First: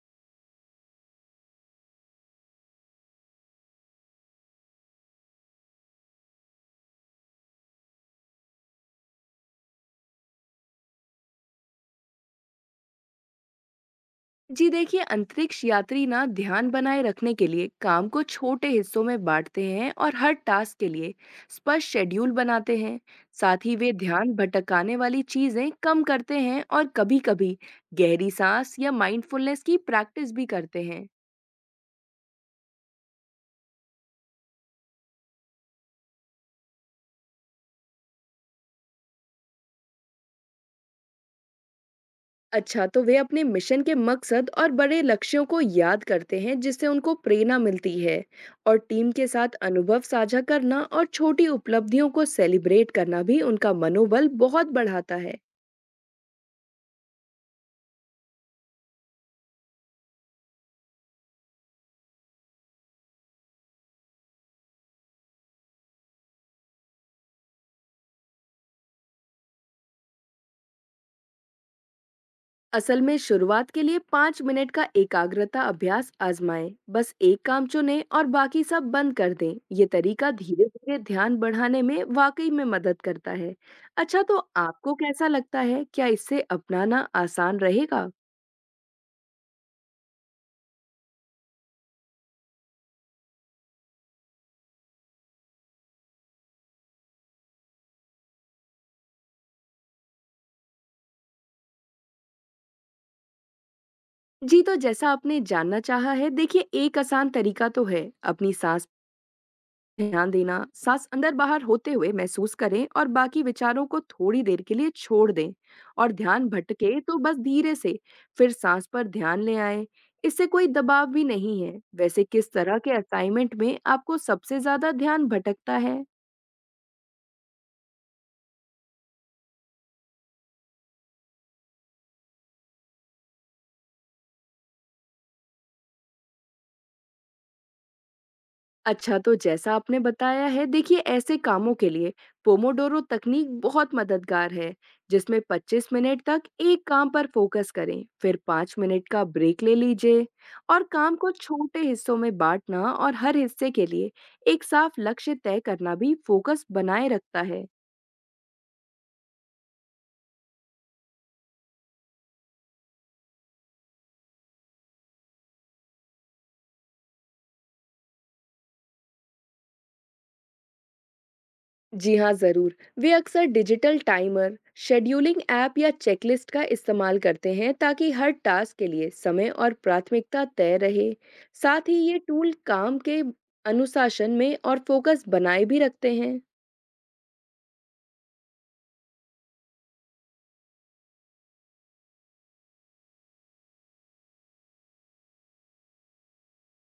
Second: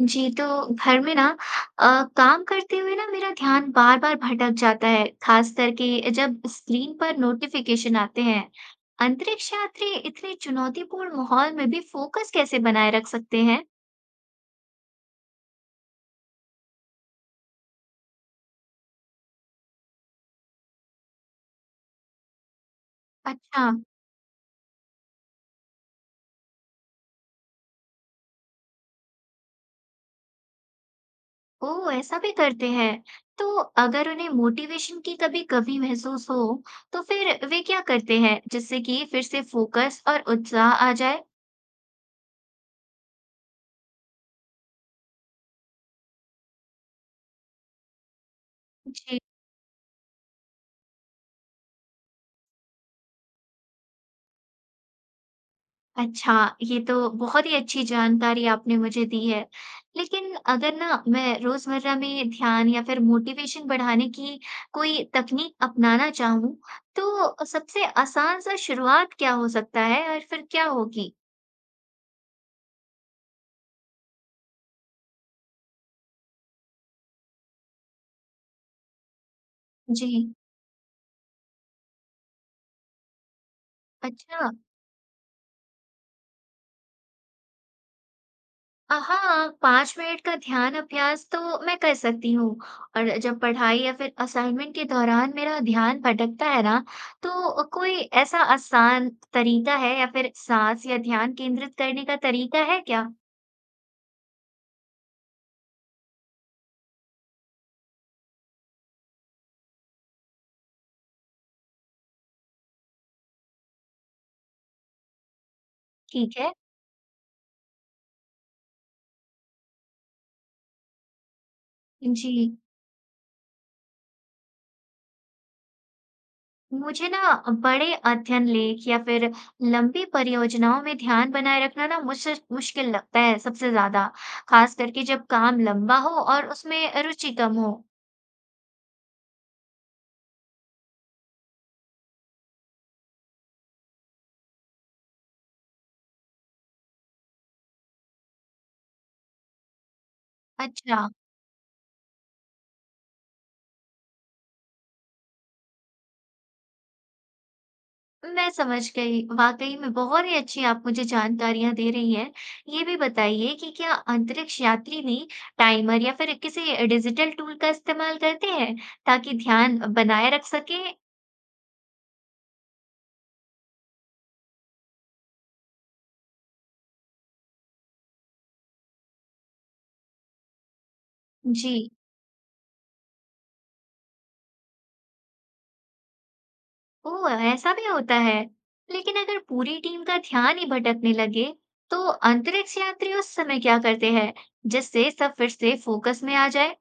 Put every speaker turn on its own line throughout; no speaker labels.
जी, तो घर में ना अ, काम करते हुए ना मेरा ध्यान बार-बार भटक जाता है, खास करके जब स्क्रीन पर नोटिफिकेशन आते हैं। अंतरिक्ष यात्री इतने चुनौतीपूर्ण माहौल में भी फोकस कैसे बनाए रख सकते हैं?
जी देखिए अंतरिक्ष यात्री ना ध्यान बनाए रखने के लिए काम को छोटे हिस्सों में बांटते हैं और हर टास्क के लिए स्पष्ट शेड्यूल बनाते हैं। साथ
अच्छा।
ही वे ध्यान भटकाने वाली चीजें कम करते हैं और कभी-कभी गहरी सांस या माइंडफुलनेस की प्रैक्टिस भी करते हैं।
ओह! ऐसा भी करते हैं। तो अगर उन्हें मोटिवेशन की कभी कमी महसूस हो, तो फिर वे क्या करते हैं, जिससे कि फिर से फोकस और उत्साह आ जाए?
अच्छा, तो वे अपने मिशन के मकसद और बड़े लक्ष्यों को याद करते हैं जिससे उनको प्रेरणा मिलती है और टीम
जी।
के साथ अनुभव साझा करना और छोटी उपलब्धियों को सेलिब्रेट करना भी उनका मनोबल बहुत बढ़ाता है।
अच्छा, ये तो बहुत ही अच्छी जानकारी आपने मुझे दी है। लेकिन अगर ना मैं रोज़मर्रा में ध्यान या फिर मोटिवेशन बढ़ाने की कोई तकनीक अपनाना चाहूँ, तो सबसे आसान सा शुरुआत क्या हो सकता है और फिर क्या होगी?
असल में शुरुआत के लिए 5 मिनट का एकाग्रता अभ्यास आजमाएं। बस एक काम चुनें और बाकी सब बंद कर दें। ये तरीका
जी।
धीरे धीरे ध्यान बढ़ाने में वाकई में मदद करता है। अच्छा, तो
अच्छा।
आपको कैसा लगता है, क्या इससे अपनाना आसान रहेगा?
हाँ 5 मिनट का ध्यान अभ्यास तो मैं कर सकती हूँ। और जब पढ़ाई या फिर असाइनमेंट के दौरान मेरा ध्यान भटकता है ना, तो कोई ऐसा आसान तरीका है या फिर सांस या ध्यान केंद्रित करने का तरीका है क्या?
जी, तो जैसा आपने जानना चाहा है, देखिए एक आसान तरीका तो है अपनी सांस ध्यान देना, सांस अंदर बाहर होते हुए महसूस करें और बाकी विचारों को थोड़ी देर के लिए छोड़ दें। और
ठीक
ध्यान
है।
भटके तो बस धीरे से फिर सांस पर ध्यान ले आए। इससे कोई दबाव भी नहीं है। वैसे
जी,
किस तरह के असाइनमेंट में आपको सबसे ज्यादा ध्यान भटकता है?
मुझे ना बड़े अध्ययन लेख या फिर लंबी परियोजनाओं में ध्यान बनाए रखना ना मुझसे मुश्किल लगता है सबसे ज्यादा, खास करके जब काम लंबा हो और उसमें रुचि कम हो।
अच्छा, तो जैसा आपने बताया है, देखिए ऐसे कामों के लिए पोमोडोरो तकनीक बहुत मददगार है, जिसमें 25 मिनट तक एक काम पर फोकस करें, फिर 5 मिनट का ब्रेक ले लीजिए। और
अच्छा।
काम को छोटे हिस्सों में बांटना और हर हिस्से के लिए एक साफ लक्ष्य तय करना भी फोकस बनाए रखता है।
मैं समझ गई। वाक़ई में बहुत ही अच्छी आप मुझे जानकारियाँ दे रही हैं। ये भी बताइए कि क्या अंतरिक्ष यात्री भी टाइमर या फिर किसी डिजिटल टूल का इस्तेमाल करते हैं ताकि ध्यान बनाए रख सकें?
जी हाँ, ज़रूर। वे अक्सर डिजिटल टाइमर, शेड्यूलिंग ऐप या चेकलिस्ट का इस्तेमाल करते हैं ताकि हर टास्क के लिए समय और प्राथमिकता तय रहे।
जी।
साथ ही ये टूल काम के अनुशासन में और फोकस बनाए भी रखते हैं।
ओह! ऐसा भी होता है। लेकिन अगर पूरी टीम का ध्यान ही भटकने लगे, तो अंतरिक्ष यात्री उस समय क्या करते हैं, जिससे सब फिर से फ़ोकस में आ जाए?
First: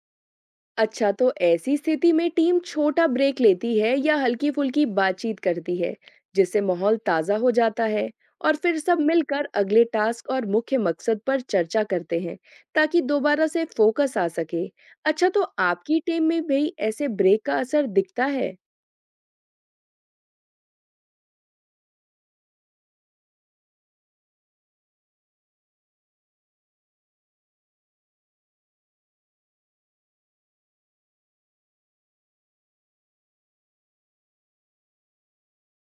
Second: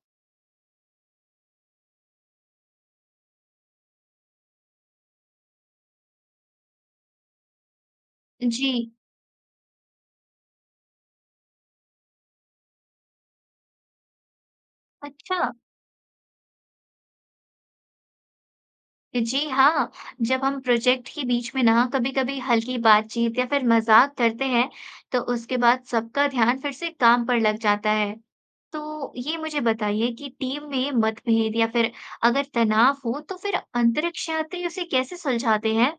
अच्छा, तो ऐसी स्थिति में टीम छोटा ब्रेक लेती है या हल्की-फुल्की बातचीत करती है, जिससे माहौल ताज़ा हो जाता है और फिर
जी।
सब मिलकर अगले टास्क और मुख्य मकसद पर चर्चा करते हैं, ताकि दोबारा से फोकस आ सके। अच्छा,
अच्छा।
तो आपकी टीम में भी ऐसे ब्रेक का असर दिखता है?
जी हाँ, जब हम प्रोजेक्ट के बीच में ना कभी-कभी हल्की बातचीत या फिर मजाक करते हैं, तो उसके बाद सबका ध्यान फिर से काम पर लग जाता है। तो ये मुझे बताइए कि टीम में मतभेद या फिर अगर तनाव हो, तो फिर अंतरिक्ष यात्री उसे कैसे सुलझाते हैं?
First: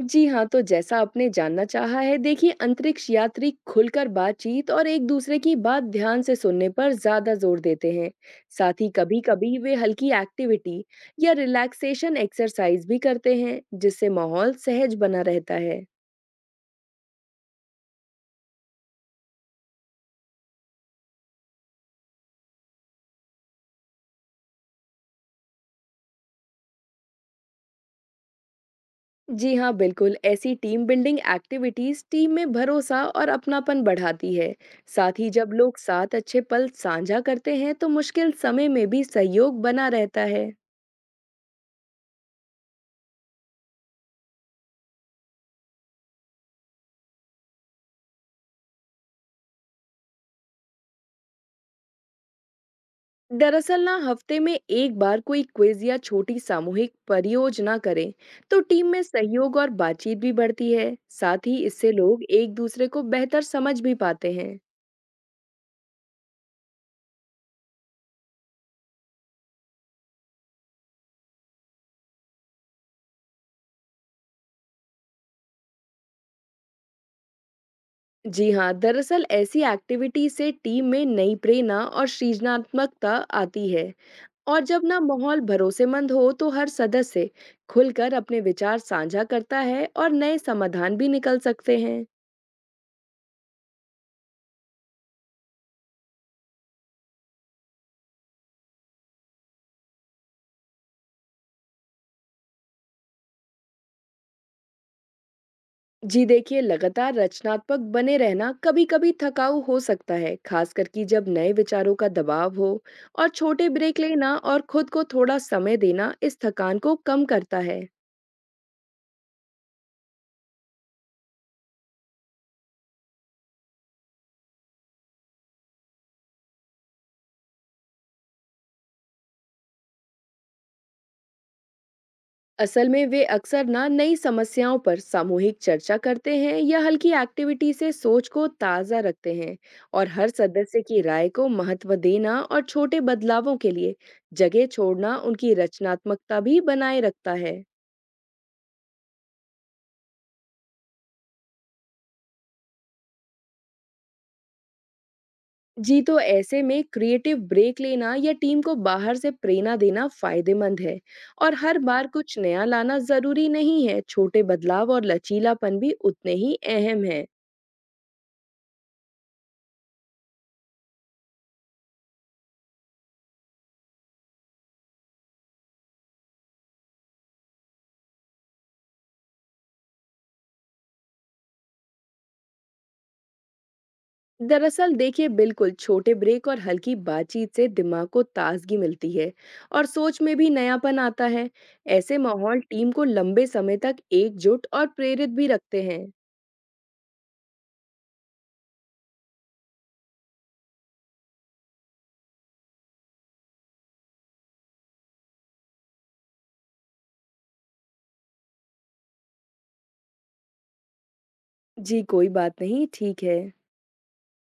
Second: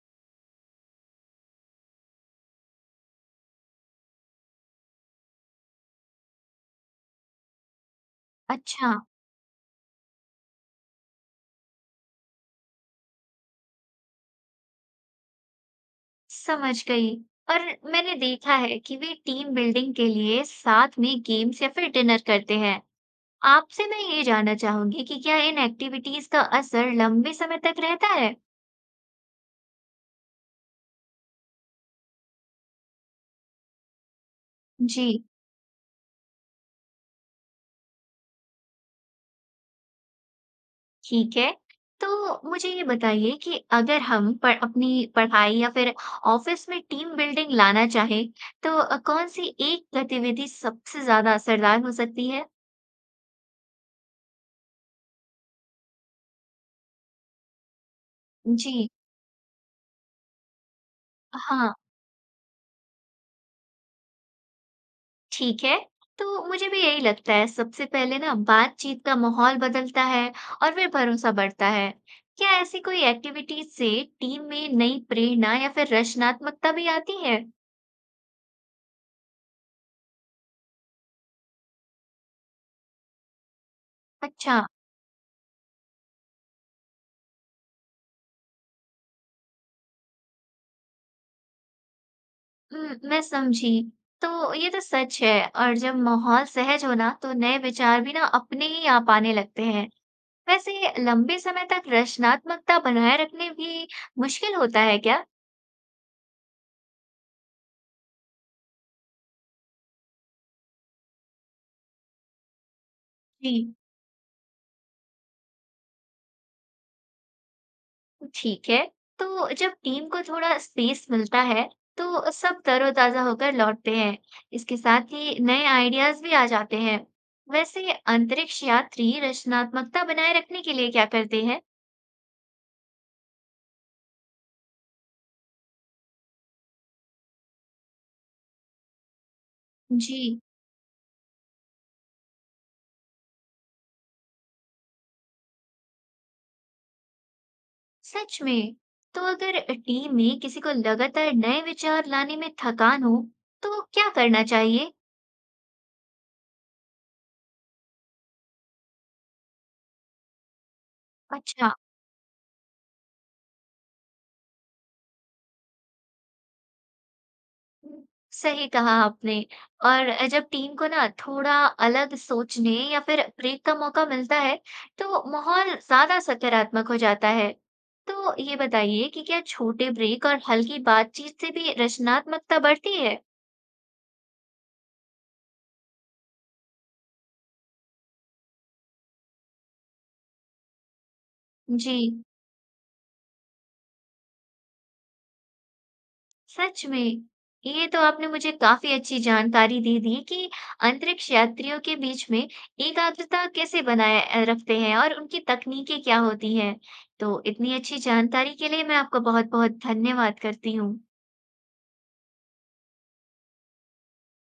जी हाँ, तो जैसा आपने जानना चाहा है, देखिए अंतरिक्ष यात्री खुलकर बातचीत और एक-दूसरे की बात ध्यान से सुनने पर ज़्यादा जोर देते हैं। साथ ही
अच्छा।
कभी-कभी वे हल्की एक्टिविटी या रिलैक्सेशन एक्सरसाइज भी करते हैं, जिससे माहौल सहज बना रहता है।
समझ गई। और मैंने देखा है कि वे टीम बिल्डिंग के लिए साथ में गेम्स या फिर डिनर करते हैं। आपसे मैं ये जानना चाहूंगी कि क्या इन एक्टिविटीज का असर लंबे समय तक रहता है?
जी हाँ, बिल्कुल, ऐसी टीम बिल्डिंग एक्टिविटीज टीम में भरोसा और अपनापन बढ़ाती है। साथ
जी।
ही जब लोग साथ अच्छे पल साझा करते हैं, तो मुश्किल समय में भी सहयोग बना रहता है।
ठीक है। तो मुझे ये बताइए कि अगर हम प अपनी पढ़ाई या फिर ऑफ़िस में टीम बिल्डिंग लाना चाहें, तो कौन-सी एक गतिविधि सबसे ज़्यादा असरदार हो सकती है?
दरअसल ना हफ्ते में एक बार कोई क्विज या छोटी सामूहिक परियोजना करें, तो टीम
जी।
में सहयोग और बातचीत भी बढ़ती है। साथ ही
हाँ,
इससे लोग एक दूसरे को बेहतर समझ भी पाते हैं।
ठीक है। तो मुझे भी यही लगता है, सबसे पहले ना बातचीत का माहौल बदलता है और फिर भरोसा बढ़ता है। क्या ऐसी कोई एक्टिविटीज़ से टीम में नई प्रेरणा या फिर रचनात्मकता भी आती है?
जी हाँ, दरअसल ऐसी एक्टिविटी से टीम में नई प्रेरणा और सृजनात्मकता आती है। और
अच्छा।
जब ना माहौल भरोसेमंद हो तो हर सदस्य खुलकर अपने विचार साझा करता है और नए समाधान भी निकल सकते हैं।
मैं समझी। तो ये तो सच है। और जब माहौल सहज हो ना, तो नए विचार भी ना अपने ही आप आने लगते हैं। वैसे लंबे समय तक रचनात्मकता बनाए रखने भी मुश्किल होता है क्या?
जी देखिए लगातार रचनात्मक बने रहना कभी-कभी थकाऊ हो सकता है, खासकर कि जब नए विचारों का दबाव हो। और छोटे
जी।
ब्रेक लेना और खुद को थोड़ा समय देना इस थकान को कम करता है।
ठीक है। तो जब टीम को थोड़ा स्पेस मिलता है, तो सब तरोताजा होकर लौटते हैं। इसके साथ ही नए आइडियाज भी आ जाते हैं। वैसे अंतरिक्ष यात्री रचनात्मकता बनाए रखने के लिए क्या करते हैं?
असल में वे अक्सर ना नई समस्याओं पर सामूहिक चर्चा करते हैं या हल्की एक्टिविटी से सोच को ताज़ा रखते हैं। और
जी।
हर सदस्य की राय को महत्व देना और छोटे बदलावों के लिए जगह छोड़ना उनकी रचनात्मकता भी बनाए रखता है।
सच में। तो अगर टीम में किसी को लगातार नए विचार लाने में थकान हो, तो क्या करना चाहिए?
जी, तो ऐसे में क्रिएटिव ब्रेक लेना या टीम को बाहर से प्रेरणा देना फायदेमंद है। और
अच्छा।
हर बार कुछ नया लाना जरूरी नहीं है, छोटे बदलाव और लचीलापन भी उतने ही अहम है।
सही कहा आपने। और जब टीम को ना थोड़ा अलग सोचने या फिर ब्रेक का मौका मिलता है, तो माहौल ज्यादा सकारात्मक हो जाता है। तो ये बताइए कि क्या छोटे ब्रेक और हल्की बातचीत से भी रचनात्मकता बढ़ती है?
दरअसल देखिए बिल्कुल छोटे ब्रेक और हल्की बातचीत से दिमाग को ताजगी मिलती है और सोच में भी नयापन आता है।
जी।
ऐसे माहौल टीम को लंबे समय तक एकजुट और प्रेरित भी रखते हैं।
सच में! ये तो आपने मुझे काफ़ी अच्छी जानकारी दे दी कि अंतरिक्ष यात्रियों के बीच में एकाग्रता कैसे बनाए रखते हैं और उनकी तकनीकें क्या होती हैं। तो इतनी अच्छी जानकारी के लिए मैं आपका बहुत-बहुत धन्यवाद करती हूँ।
जी, कोई बात नहीं, ठीक है।